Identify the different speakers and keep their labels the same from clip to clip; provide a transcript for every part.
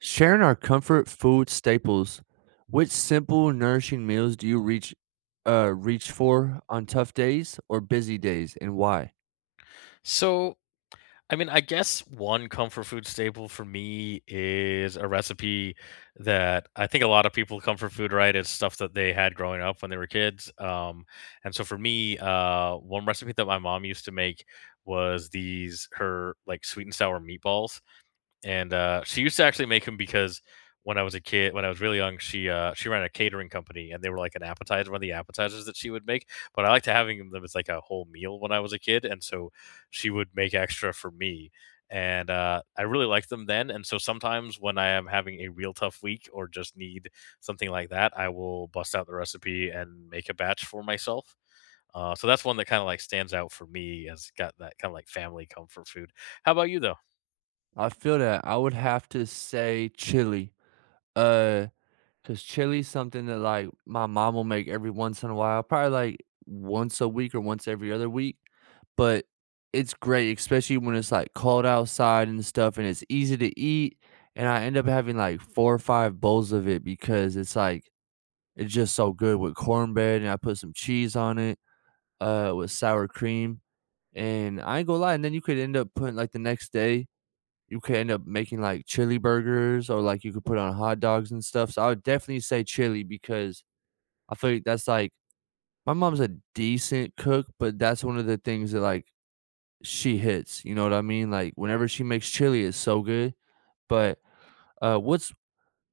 Speaker 1: Sharing our comfort food staples, which simple nourishing meals do you reach for on tough days or busy days, and why?
Speaker 2: So, I mean, I guess one comfort food staple for me is a recipe that I think a lot of people comfort food, right? It's stuff that they had growing up when they were kids. And so for me, one recipe that my mom used to make was these her like sweet and sour meatballs, and she used to actually make them because when I was a kid, when I was really young, she ran a catering company, and they were like an appetizer, one of the appetizers that she would make. But I liked having them as like a whole meal when I was a kid, and so she would make extra for me, and I really liked them then. And so sometimes when I am having a real tough week or just need something like that, I will bust out the recipe and make a batch for myself. So that's one that kind of like stands out for me as got that kind of like family comfort food. How about you though?
Speaker 1: I feel that I would have to say chili. Uh cuz chili's something that, like, my mom will make every once in a while, probably like once a week or once every other week, but it's great especially when it's like cold outside and stuff, and it's easy to eat, and I end up having like 4 or 5 bowls of it because it's like, it's just so good with cornbread, and I put some cheese on it, with sour cream, and I ain't gonna lie, and then you could end up putting, like, the next day, you could end up making, like, chili burgers, or, like, you could put on hot dogs and stuff, so I would definitely say chili because I feel like that's, like, my mom's a decent cook, but that's one of the things that, like, she hits, you know what I mean? Like, whenever she makes chili, it's so good, but, what's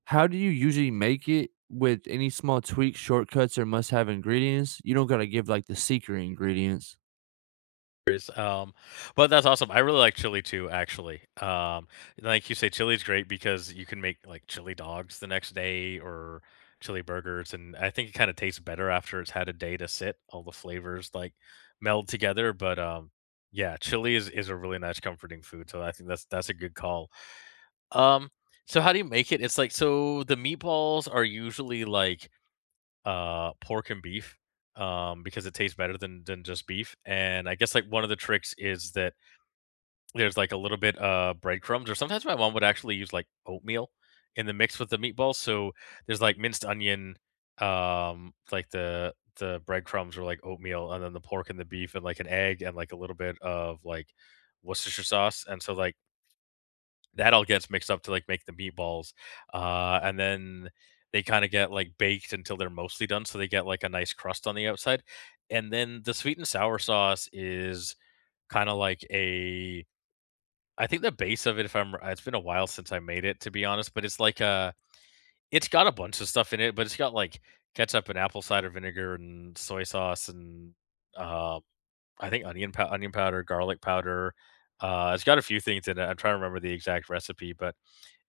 Speaker 1: how do you usually make it with any small tweaks, shortcuts, or must-have ingredients? You don't gotta give, like, the secret ingredients.
Speaker 2: Years, but that's awesome. I really like chili too, actually. Like you say, chili is great because you can make like chili dogs the next day or chili burgers, and I think it kind of tastes better after it's had a day to sit. All the flavors like meld together. But yeah, chili is a really nice comforting food. So I think that's a good call. Um, so how do you make it? It's like so the meatballs are usually like pork and beef, because it tastes better than just beef. And I guess like one of the tricks is that there's like a little bit breadcrumbs, or sometimes my mom would actually use like oatmeal in the mix with the meatballs. So there's like minced onion, like the breadcrumbs or like oatmeal, and then the pork and the beef, and like an egg, and like a little bit of like Worcestershire sauce. And so like that all gets mixed up to like make the meatballs, and then they kind of get like baked until they're mostly done, so they get like a nice crust on the outside, and then the sweet and sour sauce is kind of like a I think the base of it, if I'm, it's been a while since I made it to be honest, but it's like a, it's got a bunch of stuff in it, but it's got like ketchup and apple cider vinegar and soy sauce and uh, I think onion powder, garlic powder. It's got a few things in it. I'm trying to remember the exact recipe, but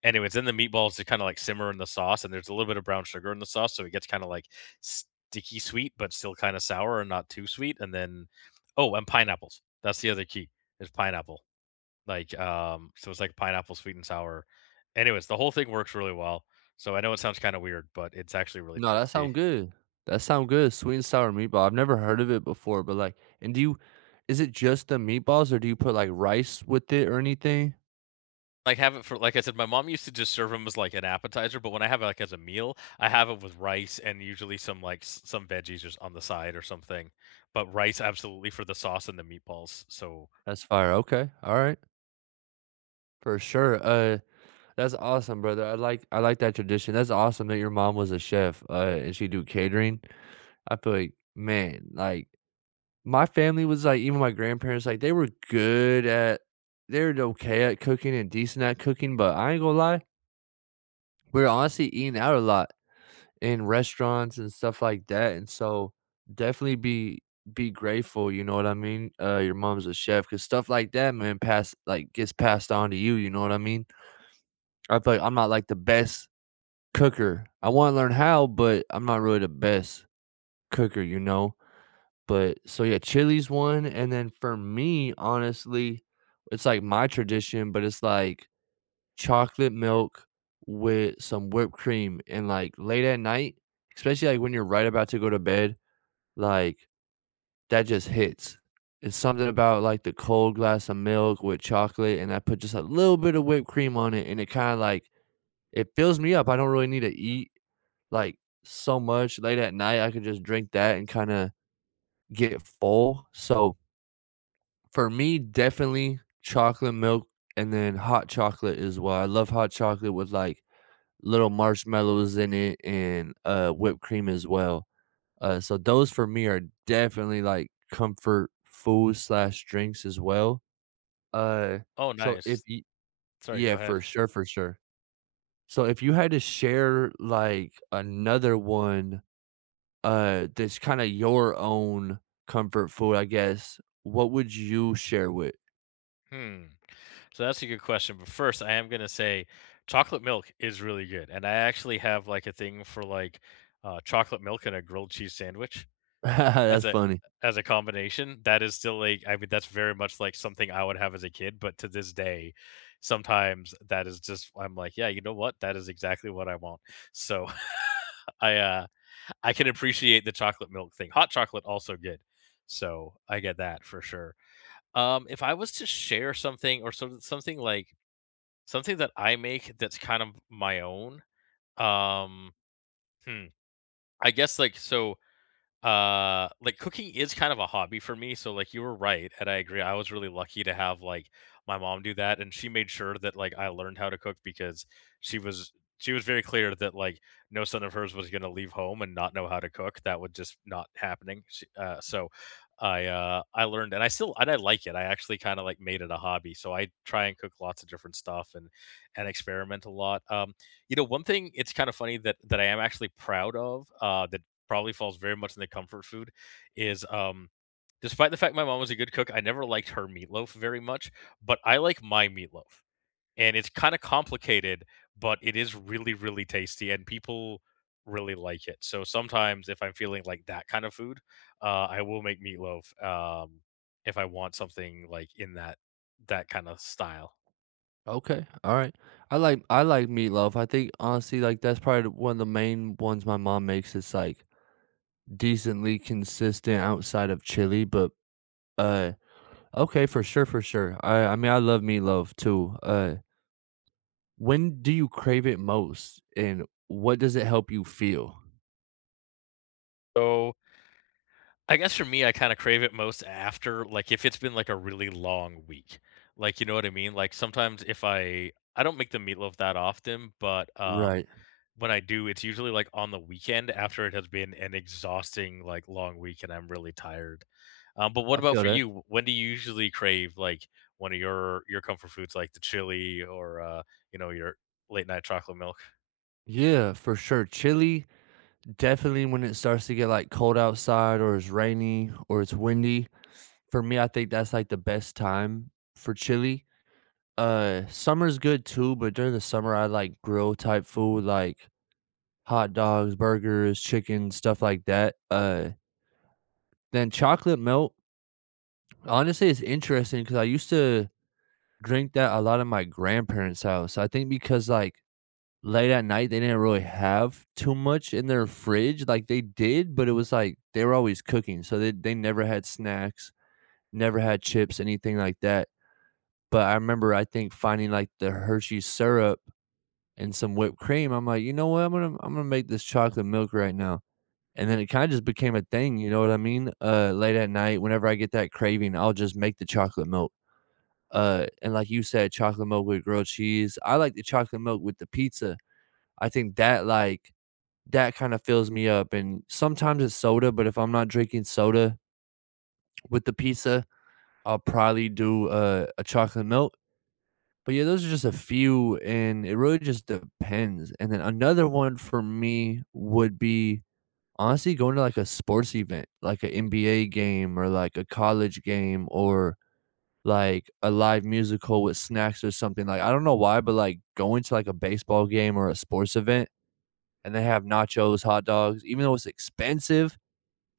Speaker 2: anyways, then the meatballs just kinda, like, simmer in the sauce, and there's a little bit of brown sugar in the sauce, so it gets kinda, like, sticky sweet, but still kinda sour and not too sweet, and then oh, and pineapples. That's the other key, is pineapple. Like, so it's like pineapple sweet and sour. Anyways, the whole thing works really well. So I know it sounds kinda weird, but it's actually really
Speaker 1: No, that
Speaker 2: tasty.
Speaker 1: sound good. That sound good, sweet and sour meatball. I've never heard of it before, but, like and do you is it just the meatballs, or do you put, like, rice with it or anything?
Speaker 2: Like, have it for like I said, my mom used to just serve them as, like, an appetizer, but when I have it, like, as a meal, I have it with rice and usually some, like, s some veggies just on the side or something, but rice absolutely for the sauce and the meatballs, so
Speaker 1: That's fire. Okay, alright, for sure. That's awesome, brother. I like that tradition. That's awesome that your mom was a chef, and she do catering. I feel like, man, like, my family was like, even my grandparents, like, they were okay at cooking and decent at cooking, but I ain't gonna lie, we were honestly eating out a lot in restaurants and stuff like that. And so definitely be grateful, you know what I mean? Your mom's a chef, because stuff like that, man, pass like gets passed on to you, you know what I mean? I feel like I'm not like the best cooker. I wanna learn how, but I'm not really the best cooker, you know? But so, yeah, chili's one, and then for me, honestly, it's, like, my tradition, but it's, like, chocolate milk with some whipped cream and, like, late at night, especially, like, when you're right about to go to bed, like, that just hits. It's something about, like, the cold glass of milk with chocolate, and I put just a little bit of whipped cream on it, and it kinda, like, it fills me up. I don't really need to eat, like, so much late at night, I could just drink that and kinda get full, so, for me, definitely chocolate milk, and then hot chocolate as well. I love hot chocolate with, like, little marshmallows in it and, whipped cream as well, so those for me are definitely, like, comfort food/drinks slash drinks as well, uh,
Speaker 2: oh,
Speaker 1: so if
Speaker 2: nice.
Speaker 1: you
Speaker 2: Sorry, go
Speaker 1: Yeah,
Speaker 2: ahead.
Speaker 1: for sure, for sure. So if you had to share, like, another one, that's kinda your own comfort food, I guess, what would you share with?
Speaker 2: Hmm. So that's a good question, but first, I am gonna say chocolate milk is really good, and I actually have, like, a thing for, like, chocolate milk and a grilled cheese sandwich. As
Speaker 1: That's
Speaker 2: a
Speaker 1: funny.
Speaker 2: as a combination, that is still, like I mean, that's very much, like, something I would have as a kid, but to this day, sometimes that is just I'm like, "Yeah, you know what? That is exactly what I want." So, I I can appreciate the chocolate milk thing. Hot chocolate also good. So, I get that for sure. If I was to share something or some something like something that I make that's kind of my own, um, hmm, I guess, like, so like cooking is kind of a hobby for me, so like you were right, and I agree. I was really lucky to have like my mom do that, and she made sure that like I learned how to cook because she was she was very clear that like no son of hers was going to leave home and not know how to cook. That would just not happening. She, I learned, and I still and I like it. I actually kind of like made it a hobby, so I try and cook lots of different stuff and experiment a lot. You know, one thing it's kind of funny that I am actually proud of that probably falls very much in the comfort food is despite the fact my mom was a good cook, I never liked her meatloaf very much, but I like my meatloaf. And it's kind of complicated, but it is really, really tasty, and people really like it. So sometimes, if I'm feeling like that kind of food, I will make meatloaf if I want something like in that that kind of style.
Speaker 1: Okay, alright. I like meatloaf. I think, honestly, like, that's probably the one of the main ones my mom makes. It's like decently consistent outside of chili, but, uh, okay, for sure, for sure. I mean, I love meatloaf too. When do you crave it most, and what does it help you feel?
Speaker 2: So I guess for me, I kind of crave it most after, like, if it's been like a really long week. Like, you know what I mean? Like, sometimes if I, I don't make the meatloaf that often, but
Speaker 1: Right.
Speaker 2: when I do, it's usually like on the weekend after it has been an exhausting, like, long week and I'm really tired. But what
Speaker 1: I
Speaker 2: about
Speaker 1: feel
Speaker 2: for
Speaker 1: that.
Speaker 2: you? When do you usually crave like one of your comfort foods, like the chili or you know, your late night chocolate milk?
Speaker 1: Yeah, for sure. Chili, definitely when it starts to get, like, cold outside, or it's rainy or it's windy, for me, I think that's, like, the best time for chili. Summer's good too, but during the summer, I like grill type food, like hot dogs, burgers, chicken, stuff like that. Then chocolate milk, honestly, it's interesting because I used to drink that a lot at my grandparents' house. I think because, like, late at night, they didn't really have too much in their fridge. Like they did, but it was like they were always cooking. So they never had snacks, never had chips, anything like that. But I remember I think finding like the Hershey syrup and some whipped cream. I'm like, you know what? I'm gonna make this chocolate milk right now. And then it kind of just became a thing, you know what I mean? Late at night, whenever I get that craving, I'll just make the chocolate milk. And like you said, chocolate milk with grilled cheese. I like the chocolate milk with the pizza. I think that like that kinda fills me up, and sometimes it's soda, but if I'm not drinking soda with the pizza, I'll probably do a chocolate milk, but yeah, those are just a few, and it really just depends, and then another one for me would be honestly going to, like, a sports event, like an NBA game, or, like, a college game, or, like, a live musical with snacks or something, like, I don't know why, but, like, going to, like, a baseball game or a sports event, and they have nachos, hot dogs, even though it's expensive,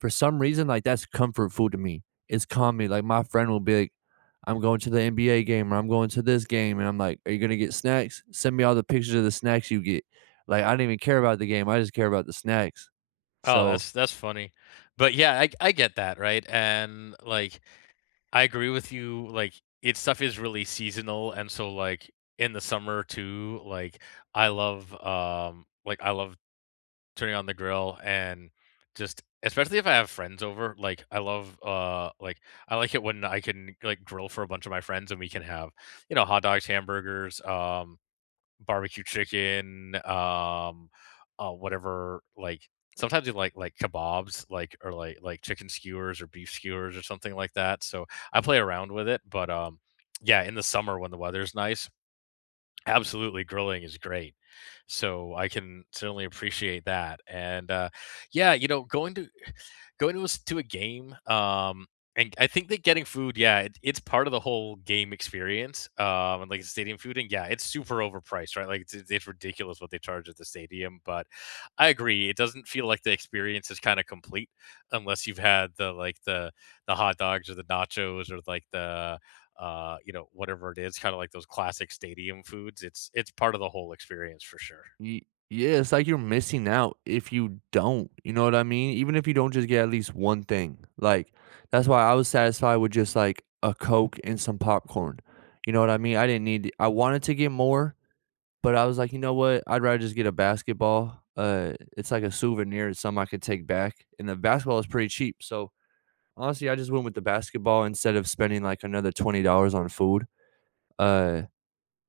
Speaker 1: for some reason, like, that's comfort food to me. It's comedy. Like, my friend will be like, I'm going to the NBA game, or I'm going to this game. And I'm like, are you gonna get snacks? Send me all the pictures of the snacks you get. Like, I don't even care about the game. I just care about the snacks.
Speaker 2: Oh,
Speaker 1: So
Speaker 2: that's funny. But yeah, I get that, right? And like I agree with you, like it stuff is really seasonal and so like in the summer too, like I love turning on the grill and just especially if I have friends over, like I love like I like it when I can like grill for a bunch of my friends and we can have, you know, hot dogs, hamburgers, barbecue chicken, whatever, like sometimes you like kebabs, like or like like chicken skewers or beef skewers or something like that. So I play around with it, but yeah, in the summer when the weather's nice, absolutely, grilling is great. So I can certainly appreciate that. And yeah, you know, going to a, to a game, and I think that getting food, yeah, it, it's part of the whole game experience. And like stadium food, and yeah, it's super overpriced, right? Like it's ridiculous what they charge at the stadium. But I agree, it doesn't feel like the experience is kind of complete unless you've had the like the hot dogs or the nachos or like the you know, whatever it is, kind of like those classic stadium foods. It's part of the whole experience for sure.
Speaker 1: y- yeah, it's like you're missing out if you don't. You know what I mean? Even if you don't just get at least one thing. Like, that's why I was satisfied with just like a Coke and some popcorn. You know what I mean? I didn't need I wanted to get more, but I was like, "You know what? I'd rather just get a basketball." It's like a souvenir, it's something I could take back, and the basketball is pretty cheap, so, honestly, I just went with the basketball instead of spending, like, another $20 on food, uh,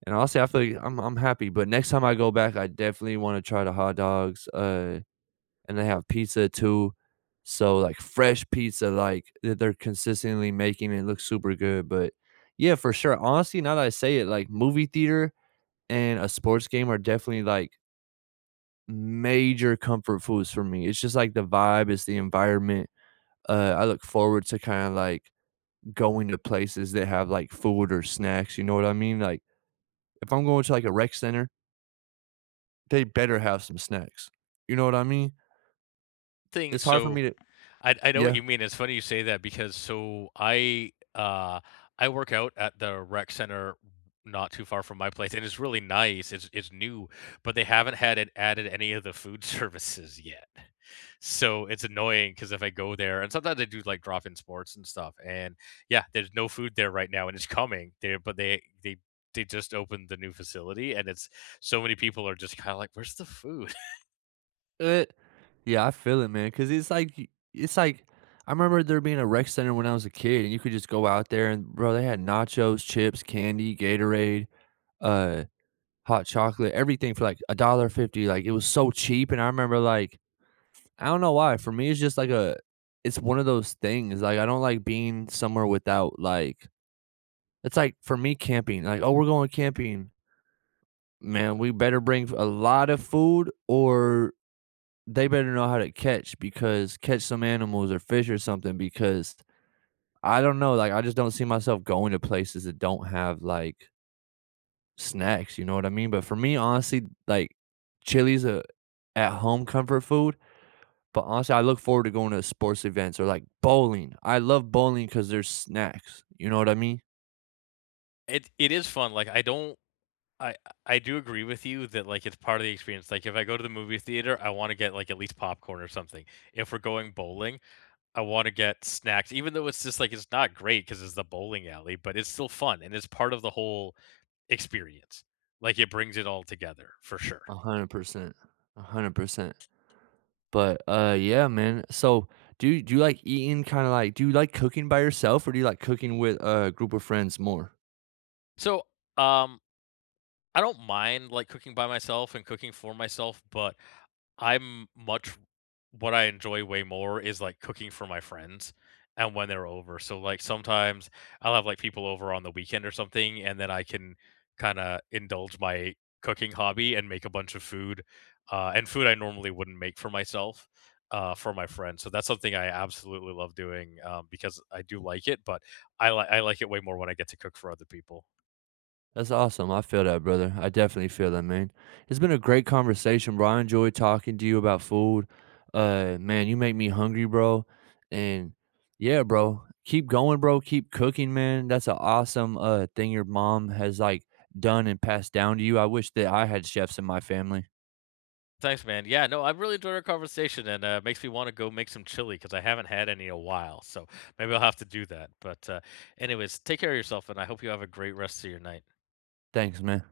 Speaker 1: and honestly, I feel like I'm happy, but next time I go back, I definitely wanna try the hot dogs, and they have pizza too, so, like, fresh pizza, like, that they're consistently making, it look super good, but yeah, for sure, honestly, now that I say it, like, movie theater and a sports game are definitely, like, major comfort foods for me. It's just like the vibe, it's the environment. I look forward to kinda like going to places that have like food or snacks, you know what I mean? Like, if I'm going to like a rec center, they better have some snacks. You know what I mean?
Speaker 2: Thing
Speaker 1: It's hard for
Speaker 2: so
Speaker 1: me to
Speaker 2: I know what
Speaker 1: Yeah.
Speaker 2: you mean. It's funny you say that because so I I work out at the rec center not too far from my place and it's really nice. It's new, but they haven't had it added any of the food services yet. So it's annoying because if I go there and sometimes they do like drop in sports and stuff and yeah, there's no food there right now and it's coming there, but they just opened the new facility and it's so many people are just kind of like, where's the food?
Speaker 1: Uh, yeah, I feel it, man. Cause it's like y it's like I remember there being a rec center when I was a kid, and you could just go out there and, bro, they had nachos, chips, candy, Gatorade, uh hot chocolate, everything for like a dollar fifty. Like, it was so cheap, and I remember like, I don't know why. For me, it's just like a, it's one of those things. Like, I don't like being somewhere without like, it's like for me camping. Like, oh, we're going camping, man. We better bring a lot of food, or they better know how to catch because catch some animals or fish or something because. I don't know. Like, I just don't see myself going to places that don't have like snacks, you know what I mean? But for me, honestly, like, chili's a at-home comfort food, but honestly, I look forward to going to sports events, or, like, bowling. I love bowling because there's snacks, you know what I mean?
Speaker 2: It is fun. Like I don't I I do agree with you that, like, it's part of the experience, like, if I go to the movie theater, I wanna get, like, at least popcorn or something. If we're going bowling, I wanna get snacks, even though it's just, like, it's not great because it's the bowling alley, but it's still fun, and it's part of the whole experience. Like, it brings it all together for sure.
Speaker 1: 100%, a 100%. But, yeah, man, so do you like eating kinda like do you like cooking by yourself, or do you like cooking with a group of friends more?
Speaker 2: So, um I don't mind, like, cooking by myself and cooking for myself, but I'm much what I enjoy way more is, like, cooking for my friends and when they're over, so, like, sometimes I'll have, like, people over on the weekend or something, and then I can kinda indulge my cooking hobby and make a bunch of food, and food I normally wouldn't make for myself, for my friends, so that's something I absolutely love doing, because I do like it, but I like it way more when I get to cook for other people.
Speaker 1: That's awesome. I feel that, brother. I definitely feel that, man. It's been a great conversation, bro. I enjoyed talking to you about food. Man, you make me hungry, bro. And yeah, bro, keep going, bro. Keep cooking, man. That's an awesome thing your mom has like done and passed down to you. I wish that I had chefs in my family.
Speaker 2: Thanks, man. Yeah, no, I really enjoyed our conversation and makes me want to go make some chili because I haven't had any in a while. So maybe I'll have to do that. But, anyways, take care of yourself and I hope you have a great rest of your night.
Speaker 1: Thanks, man.